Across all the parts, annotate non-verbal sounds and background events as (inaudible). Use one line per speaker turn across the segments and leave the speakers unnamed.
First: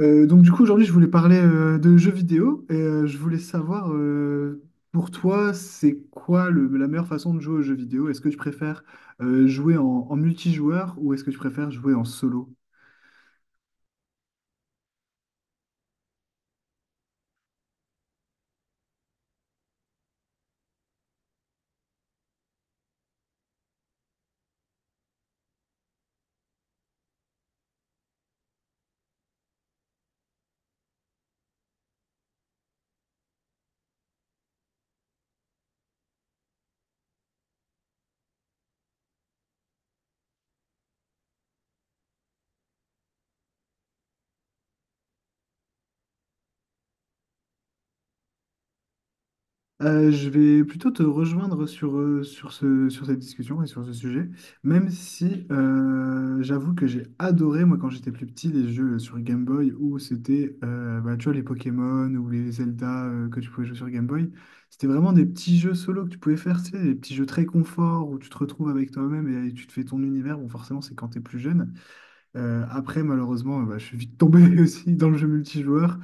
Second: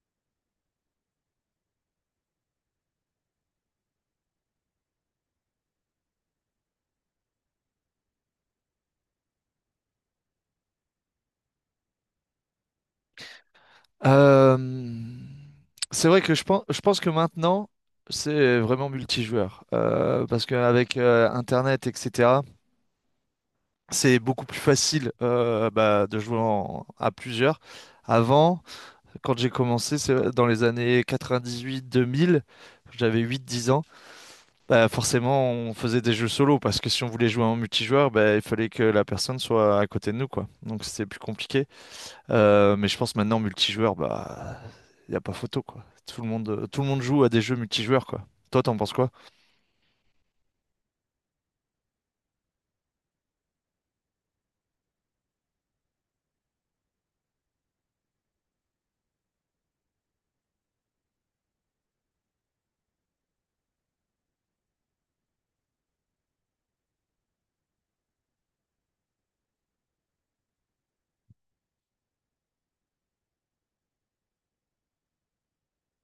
Donc du coup aujourd'hui je voulais parler de jeux vidéo et je voulais savoir pour toi c'est quoi la meilleure façon de jouer aux jeux vidéo? Est-ce que tu préfères jouer en multijoueur ou est-ce que tu préfères jouer en solo?
Euh, c'est vrai que je pense que maintenant, c'est vraiment multijoueur. Parce qu'avec Internet, etc., c'est beaucoup plus facile bah, de jouer à plusieurs. Avant, quand j'ai commencé, c'est dans les années 98-2000, j'avais 8-10 ans, bah, forcément, on faisait des jeux solo. Parce que si on voulait jouer en multijoueur, bah, il fallait que la personne soit à côté de nous, quoi. Donc c'était plus compliqué. Mais je pense maintenant, multijoueur, bah, y a pas photo, quoi. Tout le monde joue à des jeux multijoueurs, quoi. Toi, t'en penses quoi?
Je vais plutôt te rejoindre sur sur cette discussion et sur ce sujet, même si j'avoue que j'ai adoré, moi, quand j'étais plus petit, les jeux sur Game Boy où c'était, bah, tu vois, les Pokémon ou les Zelda que tu pouvais jouer sur Game Boy. C'était vraiment des petits jeux solo que tu pouvais faire, tu sais, des petits jeux très confort où tu te retrouves avec toi-même et tu te fais ton univers. Bon, forcément, c'est quand t'es plus jeune. Après, je suis vite tombé (laughs) aussi dans le jeu multijoueur.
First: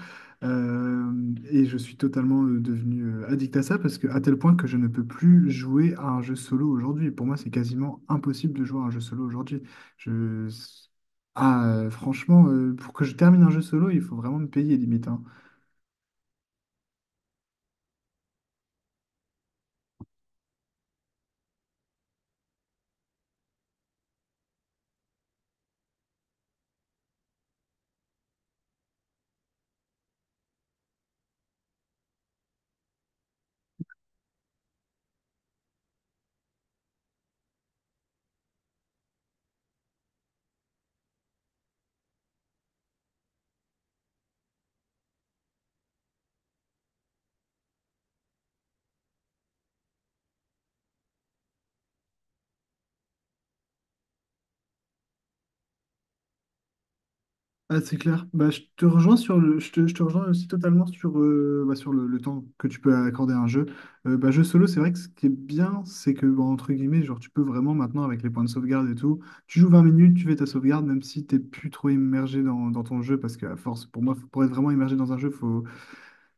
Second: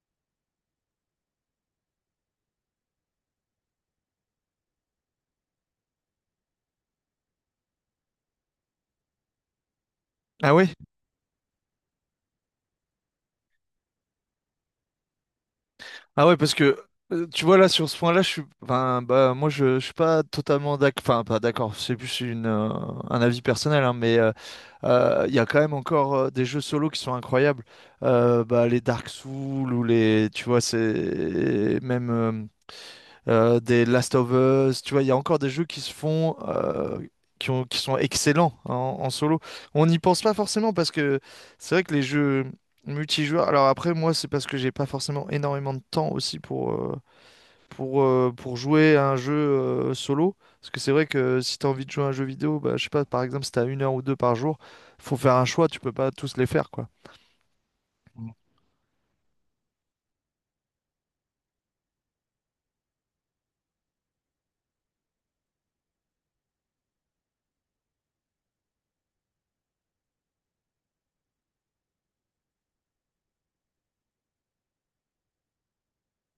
Euh, et je suis totalement devenu addict à ça parce que à tel point que je ne peux plus jouer à un jeu solo aujourd'hui. Pour moi, c'est quasiment impossible de jouer à un jeu solo aujourd'hui. Je...
Ah ouais?
Ah, franchement, pour que je termine un jeu solo, il faut vraiment me payer limite.
Ah ouais, parce que tu vois là sur ce point-là, je suis, enfin, bah moi je suis pas totalement d'accord, enfin pas d'accord. C'est plus un avis personnel, hein, mais il y a quand même encore des jeux solo qui sont incroyables. Bah, les Dark Souls ou les, tu vois, c'est même des Last of Us, tu vois, il y a encore des jeux qui se font, qui sont excellents, hein, en solo. On n'y pense pas forcément parce que c'est vrai que les jeux multijoueurs. Alors après, moi, c'est parce que j'ai pas forcément énormément de temps aussi pour jouer à un jeu solo. Parce que c'est vrai que si tu as envie de jouer à un jeu vidéo, bah, je sais pas, par exemple, si tu as une heure ou deux par jour, faut faire un choix, tu peux pas tous les faire, quoi.
Ah, c'est clair. Bah, je te rejoins aussi totalement sur le temps que tu peux accorder à un jeu. Jeu solo, c'est vrai que ce qui est bien, c'est que, bah, entre guillemets, genre, tu peux vraiment maintenant, avec les points de sauvegarde et tout, tu joues 20 minutes, tu fais ta sauvegarde, même si t'es plus trop immergé dans ton jeu, parce que à force, pour moi, pour être vraiment immergé dans un jeu,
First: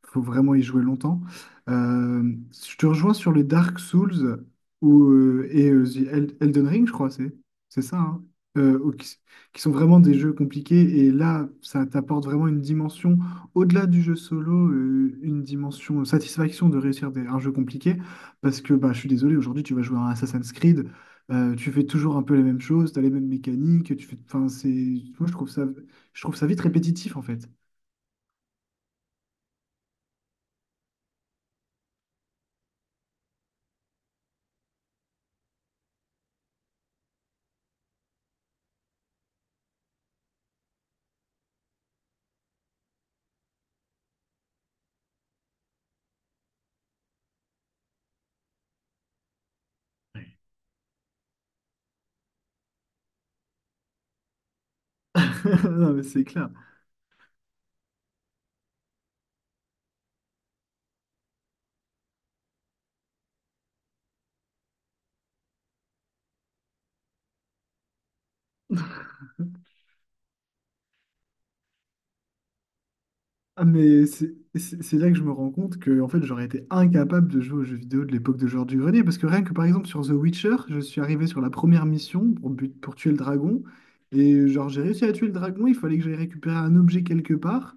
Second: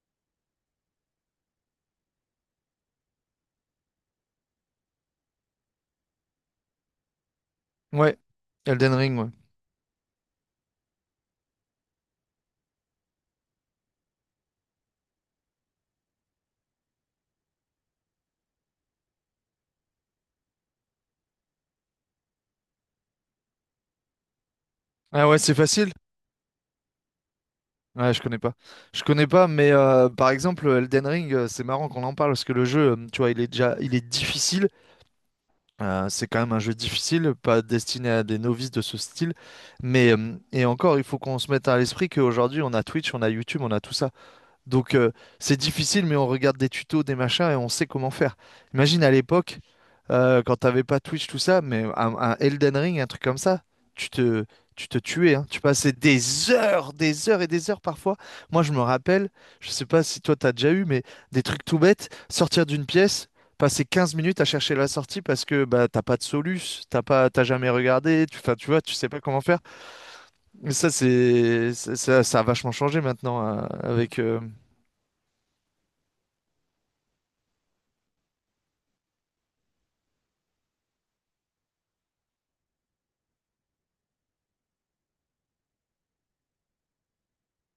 faut vraiment y jouer longtemps. Euh, je te rejoins sur le Dark Souls ou Elden Ring, je crois, c'est ça,
Ouais,
hein, euh, ou
Elden
qui,
Ring, ouais.
qui sont vraiment des jeux compliqués. Et là, ça t'apporte vraiment une dimension, au-delà du jeu solo, une dimension satisfaction de réussir un jeu compliqué. Parce que bah, je suis désolé, aujourd'hui, tu vas jouer à un Assassin's Creed, tu fais toujours un peu les mêmes choses, tu as les mêmes mécaniques. Tu fais, enfin, c'est, moi,
Ah ouais, c'est facile.
je trouve ça vite répétitif, en fait.
Ouais, je connais pas. Je connais pas, mais par exemple, Elden Ring, c'est marrant qu'on en parle parce que le jeu, tu vois, il est difficile. C'est quand même un jeu difficile, pas destiné à des novices de ce style. Mais, et encore, il faut qu'on se mette à l'esprit qu'aujourd'hui, on a Twitch, on a YouTube, on a tout ça. Donc, c'est difficile, mais on regarde des tutos, des machins et on sait comment faire. Imagine à l'époque quand t'avais pas Twitch, tout ça, mais un Elden Ring, un truc comme ça, tu te, tu te tuais, hein. Tu
(laughs)
passais
Non, mais c'est clair.
des heures et des heures parfois. Moi, je me rappelle, je sais pas si toi t'as déjà eu, mais des trucs tout bêtes, sortir d'une pièce, passer 15 minutes à chercher la sortie parce que bah t'as pas de soluce, t'as pas, t'as jamais regardé, tu, enfin, tu vois, tu sais pas comment faire. Mais ça, ça a vachement changé maintenant avec.
C'est là que je me rends compte que en fait, j'aurais été incapable de jouer aux jeux vidéo de l'époque de Georges du Grenier. Parce que rien que par exemple sur The Witcher, je suis arrivé sur la première mission pour tuer le dragon. Et genre, j'ai réussi à tuer le dragon, il fallait que j'aille récupérer un objet quelque part.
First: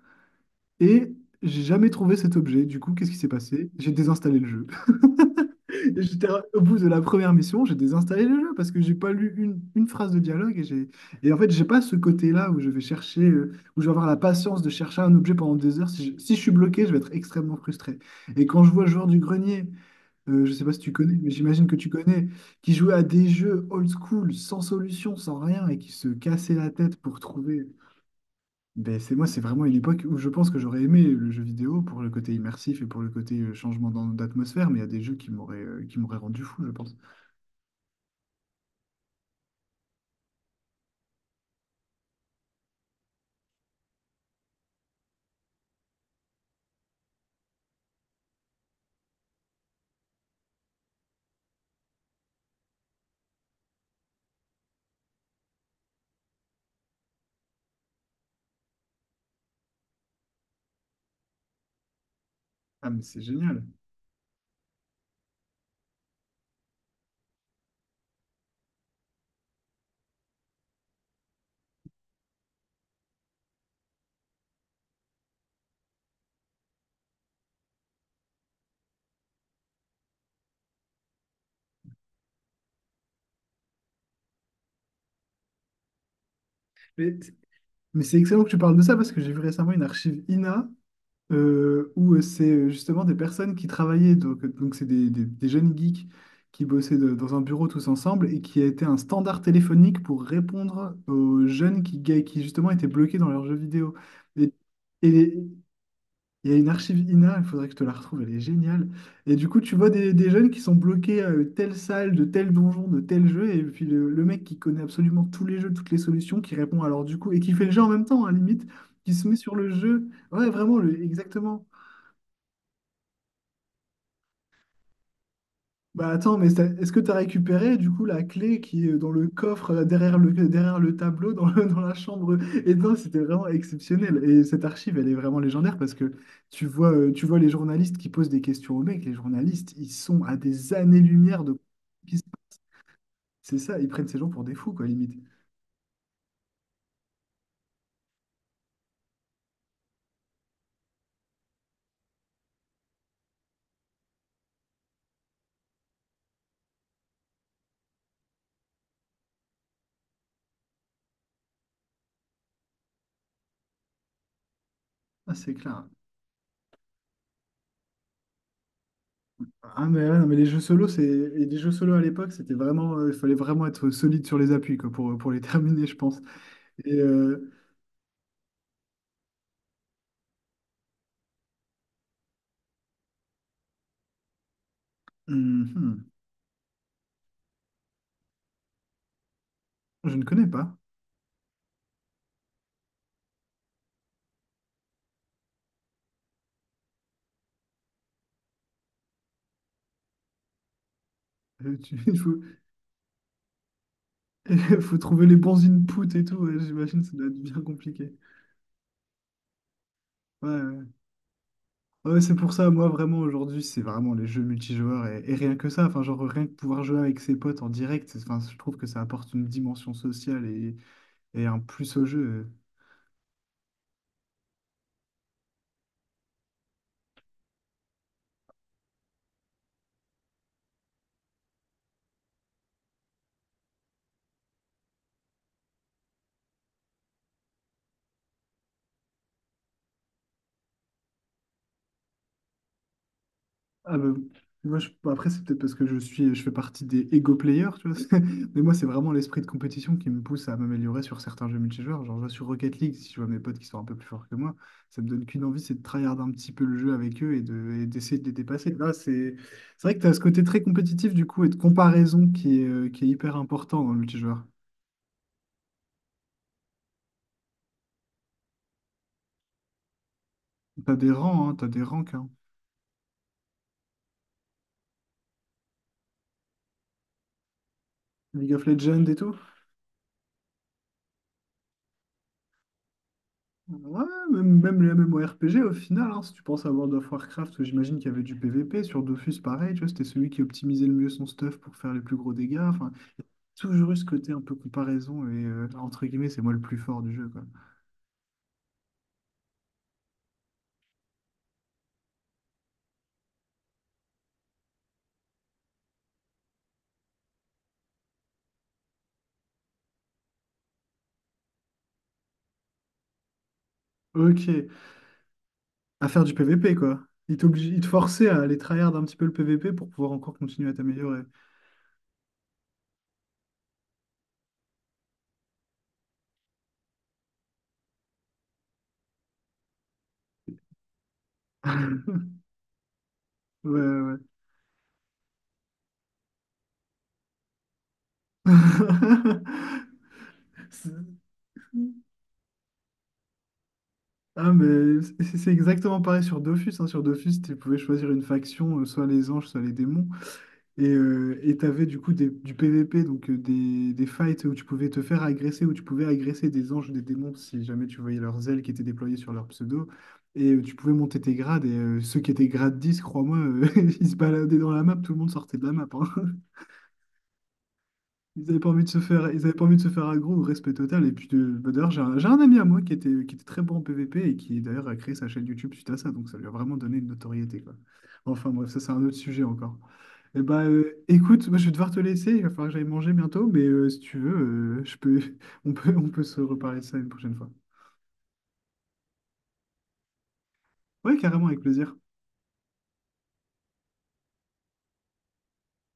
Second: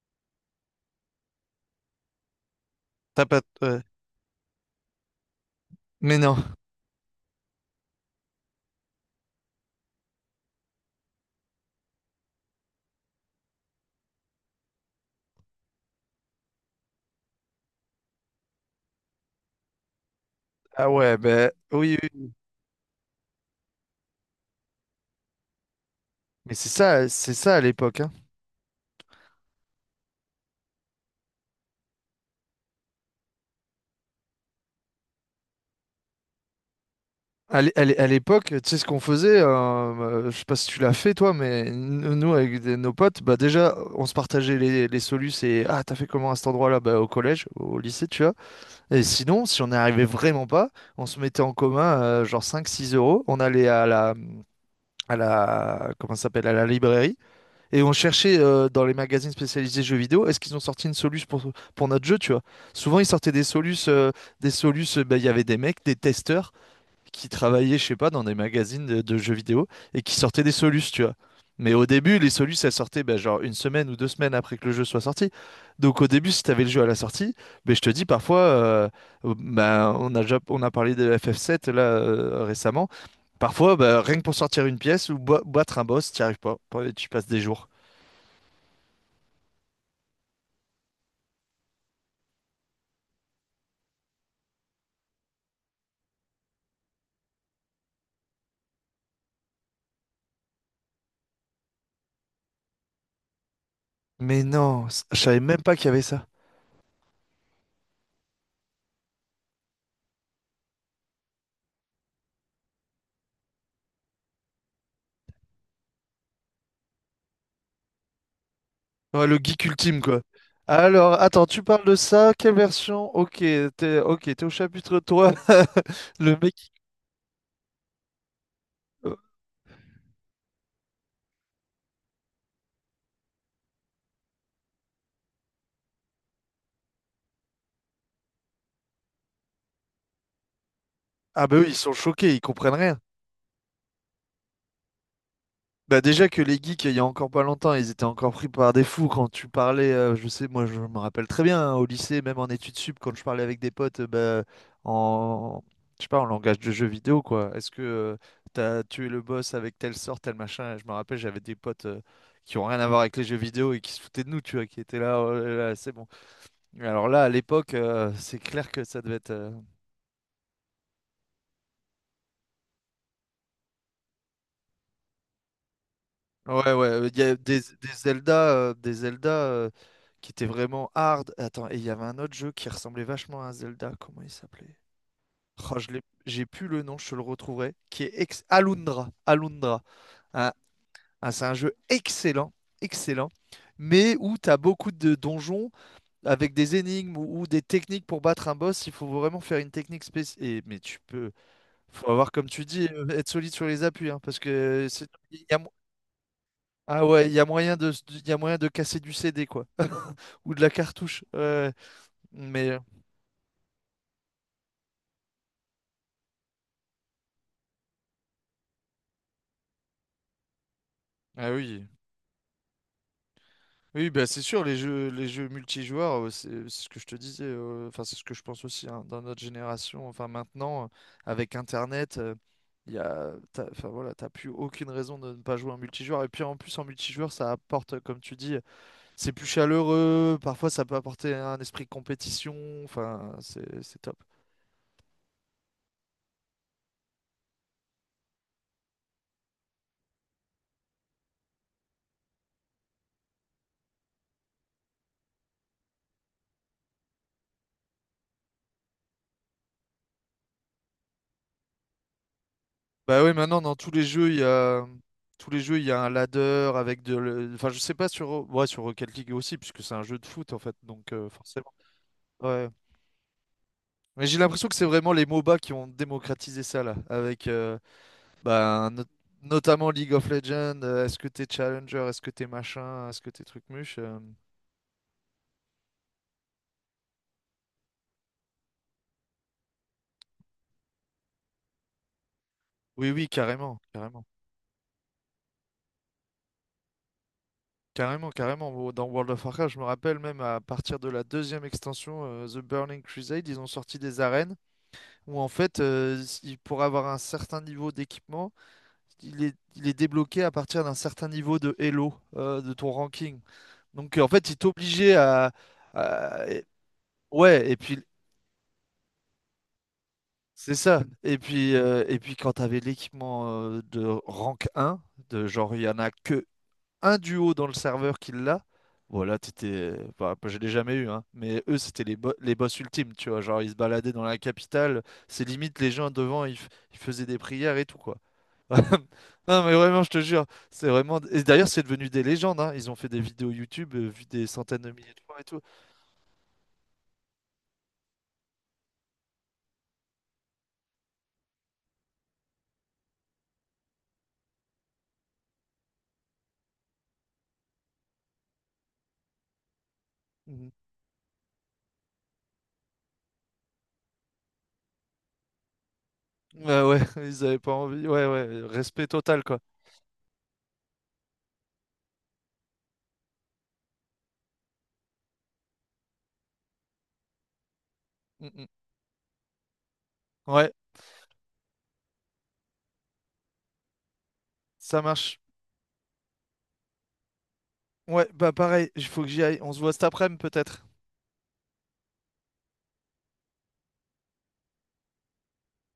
Et j'ai jamais trouvé cet objet. Du coup, qu'est-ce qui
T'as
s'est
pas.
passé?
Ouais.
J'ai désinstallé le jeu. Et
Mais
j'étais
non.
au bout de la première mission, j'ai désinstallé le jeu parce que j'ai pas lu une phrase de dialogue et en fait j'ai pas ce côté-là où je vais chercher où je vais avoir la patience de chercher un objet pendant des heures. Si je suis bloqué, je vais être extrêmement frustré. Et quand je vois le joueur du grenier, je sais pas si
Ah
tu
ouais,
connais, mais
ben
j'imagine que tu
oui,
connais,
oui.
qui jouait à des jeux old school, sans solution, sans rien et qui se cassait
Mais
la tête pour
c'est ça à
trouver
l'époque, hein.
ben, c'est moi, c'est vraiment une époque où je pense que j'aurais aimé le jeu vidéo pour le côté immersif et pour le côté changement d'atmosphère, mais il y a des jeux qui m'auraient rendu fou, je pense.
À l'époque, tu sais ce qu'on faisait, je sais pas si tu l'as fait toi, mais nous avec nos potes, bah déjà on se partageait les solus et ah t'as fait comment à cet endroit-là, bah au collège, au lycée tu vois. Et sinon, si on n'y arrivait vraiment pas, on se mettait en commun genre 5, 6 euros, on allait à la comment ça s'appelle à la librairie et on cherchait dans les magazines spécialisés jeux vidéo, est-ce qu'ils ont sorti une soluce pour notre jeu tu vois.
Ah,
Souvent
mais
ils
c'est
sortaient des
génial.
solus, bah, il y avait des mecs, des testeurs qui travaillaient, je sais pas, dans des magazines de jeux vidéo et qui sortaient des solus, tu vois. Mais au début, les solus, elles sortaient ben, genre une semaine ou 2 semaines après que le jeu soit sorti. Donc au début, si t'avais le jeu à la sortie, ben, je te dis parfois, ben, on a parlé de FF7 là récemment. Parfois, ben, rien que pour sortir une pièce ou battre un boss, t'y arrives pas. Tu
Mais,
passes des jours.
mais c'est excellent que tu parles de ça parce que j'ai vu récemment une archive INA où c'est justement des personnes qui travaillaient, donc c'est des jeunes geeks qui bossaient dans un bureau tous ensemble et qui a été un standard téléphonique pour répondre aux jeunes qui justement étaient bloqués dans leurs jeux vidéo.
Mais non,
Et,
je savais même pas qu'il y avait ça.
il y a une archive INA, il faudrait que je te la retrouve, elle est géniale. Et du coup, tu vois des jeunes qui sont bloqués à telle salle, de tel donjon, de tel jeu, et puis le mec qui connaît absolument tous les jeux, toutes les solutions, qui répond alors du coup, et qui fait le jeu en même temps, à limite, qui
Ouais,
se met
le
sur
geek
le
ultime,
jeu.
quoi.
Ouais, vraiment,
Alors, attends, tu
exactement.
parles de ça, quelle version? Ok, t'es au chapitre 3. (laughs)
Bah
Le
attends, mais
mec.
est-ce que tu as récupéré du coup la clé qui est dans le coffre derrière derrière le tableau dans (laughs) dans la chambre? Et non, c'était vraiment exceptionnel. Et cette archive, elle est vraiment légendaire parce que tu vois les journalistes qui posent des questions aux mecs. Les journalistes, ils sont à des années-lumière
Ah bah
de...
oui, ils sont choqués, ils
(laughs)
comprennent rien.
C'est ça, ils prennent ces gens pour des fous, quoi, limite.
Bah déjà que les geeks, il y a encore pas longtemps, ils étaient encore pris par des fous quand tu parlais, je sais, moi je me rappelle très bien, hein, au lycée, même en études sup, quand je parlais avec des potes, bah, en, je sais pas, en langage de jeu vidéo, quoi. Est-ce que t'as tué le boss avec telle sorte, tel machin? Je me rappelle, j'avais des potes qui ont rien à voir avec les jeux vidéo et qui se foutaient de nous, tu vois, qui étaient là,
Ah,
oh
c'est
là là,
clair.
c'est bon. Mais alors là, à l'époque, c'est clair que ça devait être.
Ouais, non, mais les jeux solo, c'est... et les jeux solo à l'époque, c'était vraiment... il fallait vraiment être solide sur les appuis, quoi, pour les (laughs) terminer, je pense.
Ouais, ouais,
Et...
il y a
euh,
des Zelda, qui étaient vraiment hard. Attends, et il y avait un autre jeu qui ressemblait vachement à un Zelda, comment il s'appelait?
hum,
Oh, je l'ai,
hum,
j'ai plus le nom, je te le retrouverai, qui est ex Alundra, Alundra.
je ne connais
Un-
pas.
c'est un jeu excellent, excellent, mais où tu as beaucoup de donjons avec des énigmes ou des techniques pour battre un boss, il faut vraiment faire une technique spéciale. Mais
Euh, tu- (laughs)
faut
Il
avoir,
faut,
comme tu dis, être solide sur les appuis, hein, parce
(laughs)
que
faut trouver les
il y a
bons inputs et tout, ouais, j'imagine
ah
ça doit
ouais,
être bien compliqué.
il y a moyen de casser du CD, quoi.
Ouais,
Ou de la
ouais.
cartouche. Ouais.
Ouais, c'est pour ça,
Mais.
moi vraiment aujourd'hui, c'est vraiment les jeux multijoueurs et rien que ça, enfin genre rien que pouvoir jouer avec ses potes en direct, enfin, je trouve que ça apporte une dimension sociale et
Ah
un
oui.
plus au jeu.
Oui, bah c'est sûr, les jeux multijoueurs, c'est ce que je te disais, enfin c'est ce que je pense aussi, hein, dans notre génération, enfin maintenant, avec Internet, t'as, enfin voilà, t'as plus aucune raison de ne pas jouer en multijoueur. Et puis en plus en multijoueur, ça apporte, comme tu dis, c'est plus chaleureux, parfois ça peut apporter un esprit de compétition, enfin c'est
Ah
c'est
bah,
top.
moi, je- bon, après, c'est peut-être parce que je fais partie des ego players, tu vois. (laughs) Mais moi, c'est vraiment l'esprit de compétition qui me pousse à m'améliorer sur certains jeux multijoueurs. Genre, je vois sur Rocket League, si je vois mes potes qui sont un peu plus forts que moi, ça me donne qu'une envie, c'est de tryhard un petit peu le jeu avec eux et d'essayer de les dépasser. Là, c'est vrai que tu as ce côté très compétitif, du coup, et de comparaison qui est
Bah oui,
hyper
maintenant dans
important dans
tous
le
les jeux, il
multijoueur.
y a un ladder avec enfin je sais pas sur ouais, sur Rocket League aussi puisque c'est un jeu de foot en fait.
T'as des
Donc,
rangs, hein, t'as
forcément.
des ranks, hein.
Ouais. Mais j'ai l'impression que c'est vraiment les MOBA qui ont démocratisé ça là avec
League of
bah,
Legends et tout.
notamment League of Legends, est-ce que t'es challenger, est-ce que t'es machin, est-ce que t'es truc muche
Ouais,
euh,
même les MMORPG au final, hein, si tu penses à World of Warcraft, j'imagine qu'il y avait du PvP, sur Dofus pareil, tu vois, c'était celui qui optimisait le mieux son stuff pour faire les plus gros dégâts, enfin,
Oui oui, carrément,
toujours eu ce
carrément.
côté un peu comparaison et entre guillemets, c'est moi le plus fort du jeu, quoi.
Carrément, carrément. Dans World of Warcraft, je me rappelle même à partir de la deuxième extension, The Burning Crusade, ils ont sorti des arènes. Où en fait, pour avoir un certain niveau d'équipement, il est débloqué à partir d'un certain niveau de Elo, de ton ranking. Donc, en fait, il
Ok,
t'obligeait à,
à faire du
à- et-
PvP, quoi. Il t'oblige,
Ouais, et
il te
puis
forçait à aller tryhard un petit peu le PvP pour pouvoir encore continuer à
c'est ça.
t'améliorer.
Et puis, quand tu avais l'équipement de rank un, de genre il y en a que un duo dans le serveur qui l'a, voilà, t'étais. Bah, je l'ai jamais eu, hein, mais eux, c'était
(laughs)
les boss ultimes, tu vois. Genre, ils
Ouais,
se baladaient
ouais.
dans la capitale, c'est limite les gens devant, ils faisaient des prières et tout, quoi.
Ouais.
(laughs)
(laughs)
Non, mais vraiment, je te jure, c'est
C'est-
vraiment. Et d'ailleurs, c'est devenu des légendes, hein. Ils ont fait des vidéos YouTube vues des
ah,
centaines de
mais
milliers de
c'est
fois et
c'est
tout.
exactement pareil sur Dofus, hein. Sur Dofus, tu pouvais choisir une faction, soit les anges, soit les démons. Et t'avais du coup du PVP, des fights où tu pouvais te faire agresser, où tu pouvais agresser des anges ou des démons si jamais tu voyais leurs ailes qui étaient déployées sur leur pseudo. Et
Mhm.
tu pouvais monter tes grades. Et ceux qui étaient grade 10 crois-moi, (laughs) ils se baladaient dans la map, tout le monde sortait de la map, hein.
Ouais, ouais, (laughs) ils avaient pas envie. Ouais,
Ils avaient
ouais,
pas envie de se
respect
faire, ils
total,
avaient
quoi.
pas envie de se faire aggro, respect total. Et puis bah, d'ailleurs, j'ai un ami à moi qui était très bon en PVP et qui d'ailleurs a créé sa chaîne YouTube suite à ça. Donc ça lui a vraiment donné une notoriété, quoi. Enfin
Mm, mm.
bref, ça c'est un autre sujet encore. Et bah,
Ouais,
euh, écoute, moi je vais devoir te laisser, il va falloir que j'aille manger bientôt, mais si tu veux, euh, je
ça
peux,
marche.
(laughs) on peut se reparler de ça une prochaine fois.
Ouais, bah pareil, il faut que j'y aille. On se voit cet après-midi, peut-être.
Ouais, carrément, avec plaisir.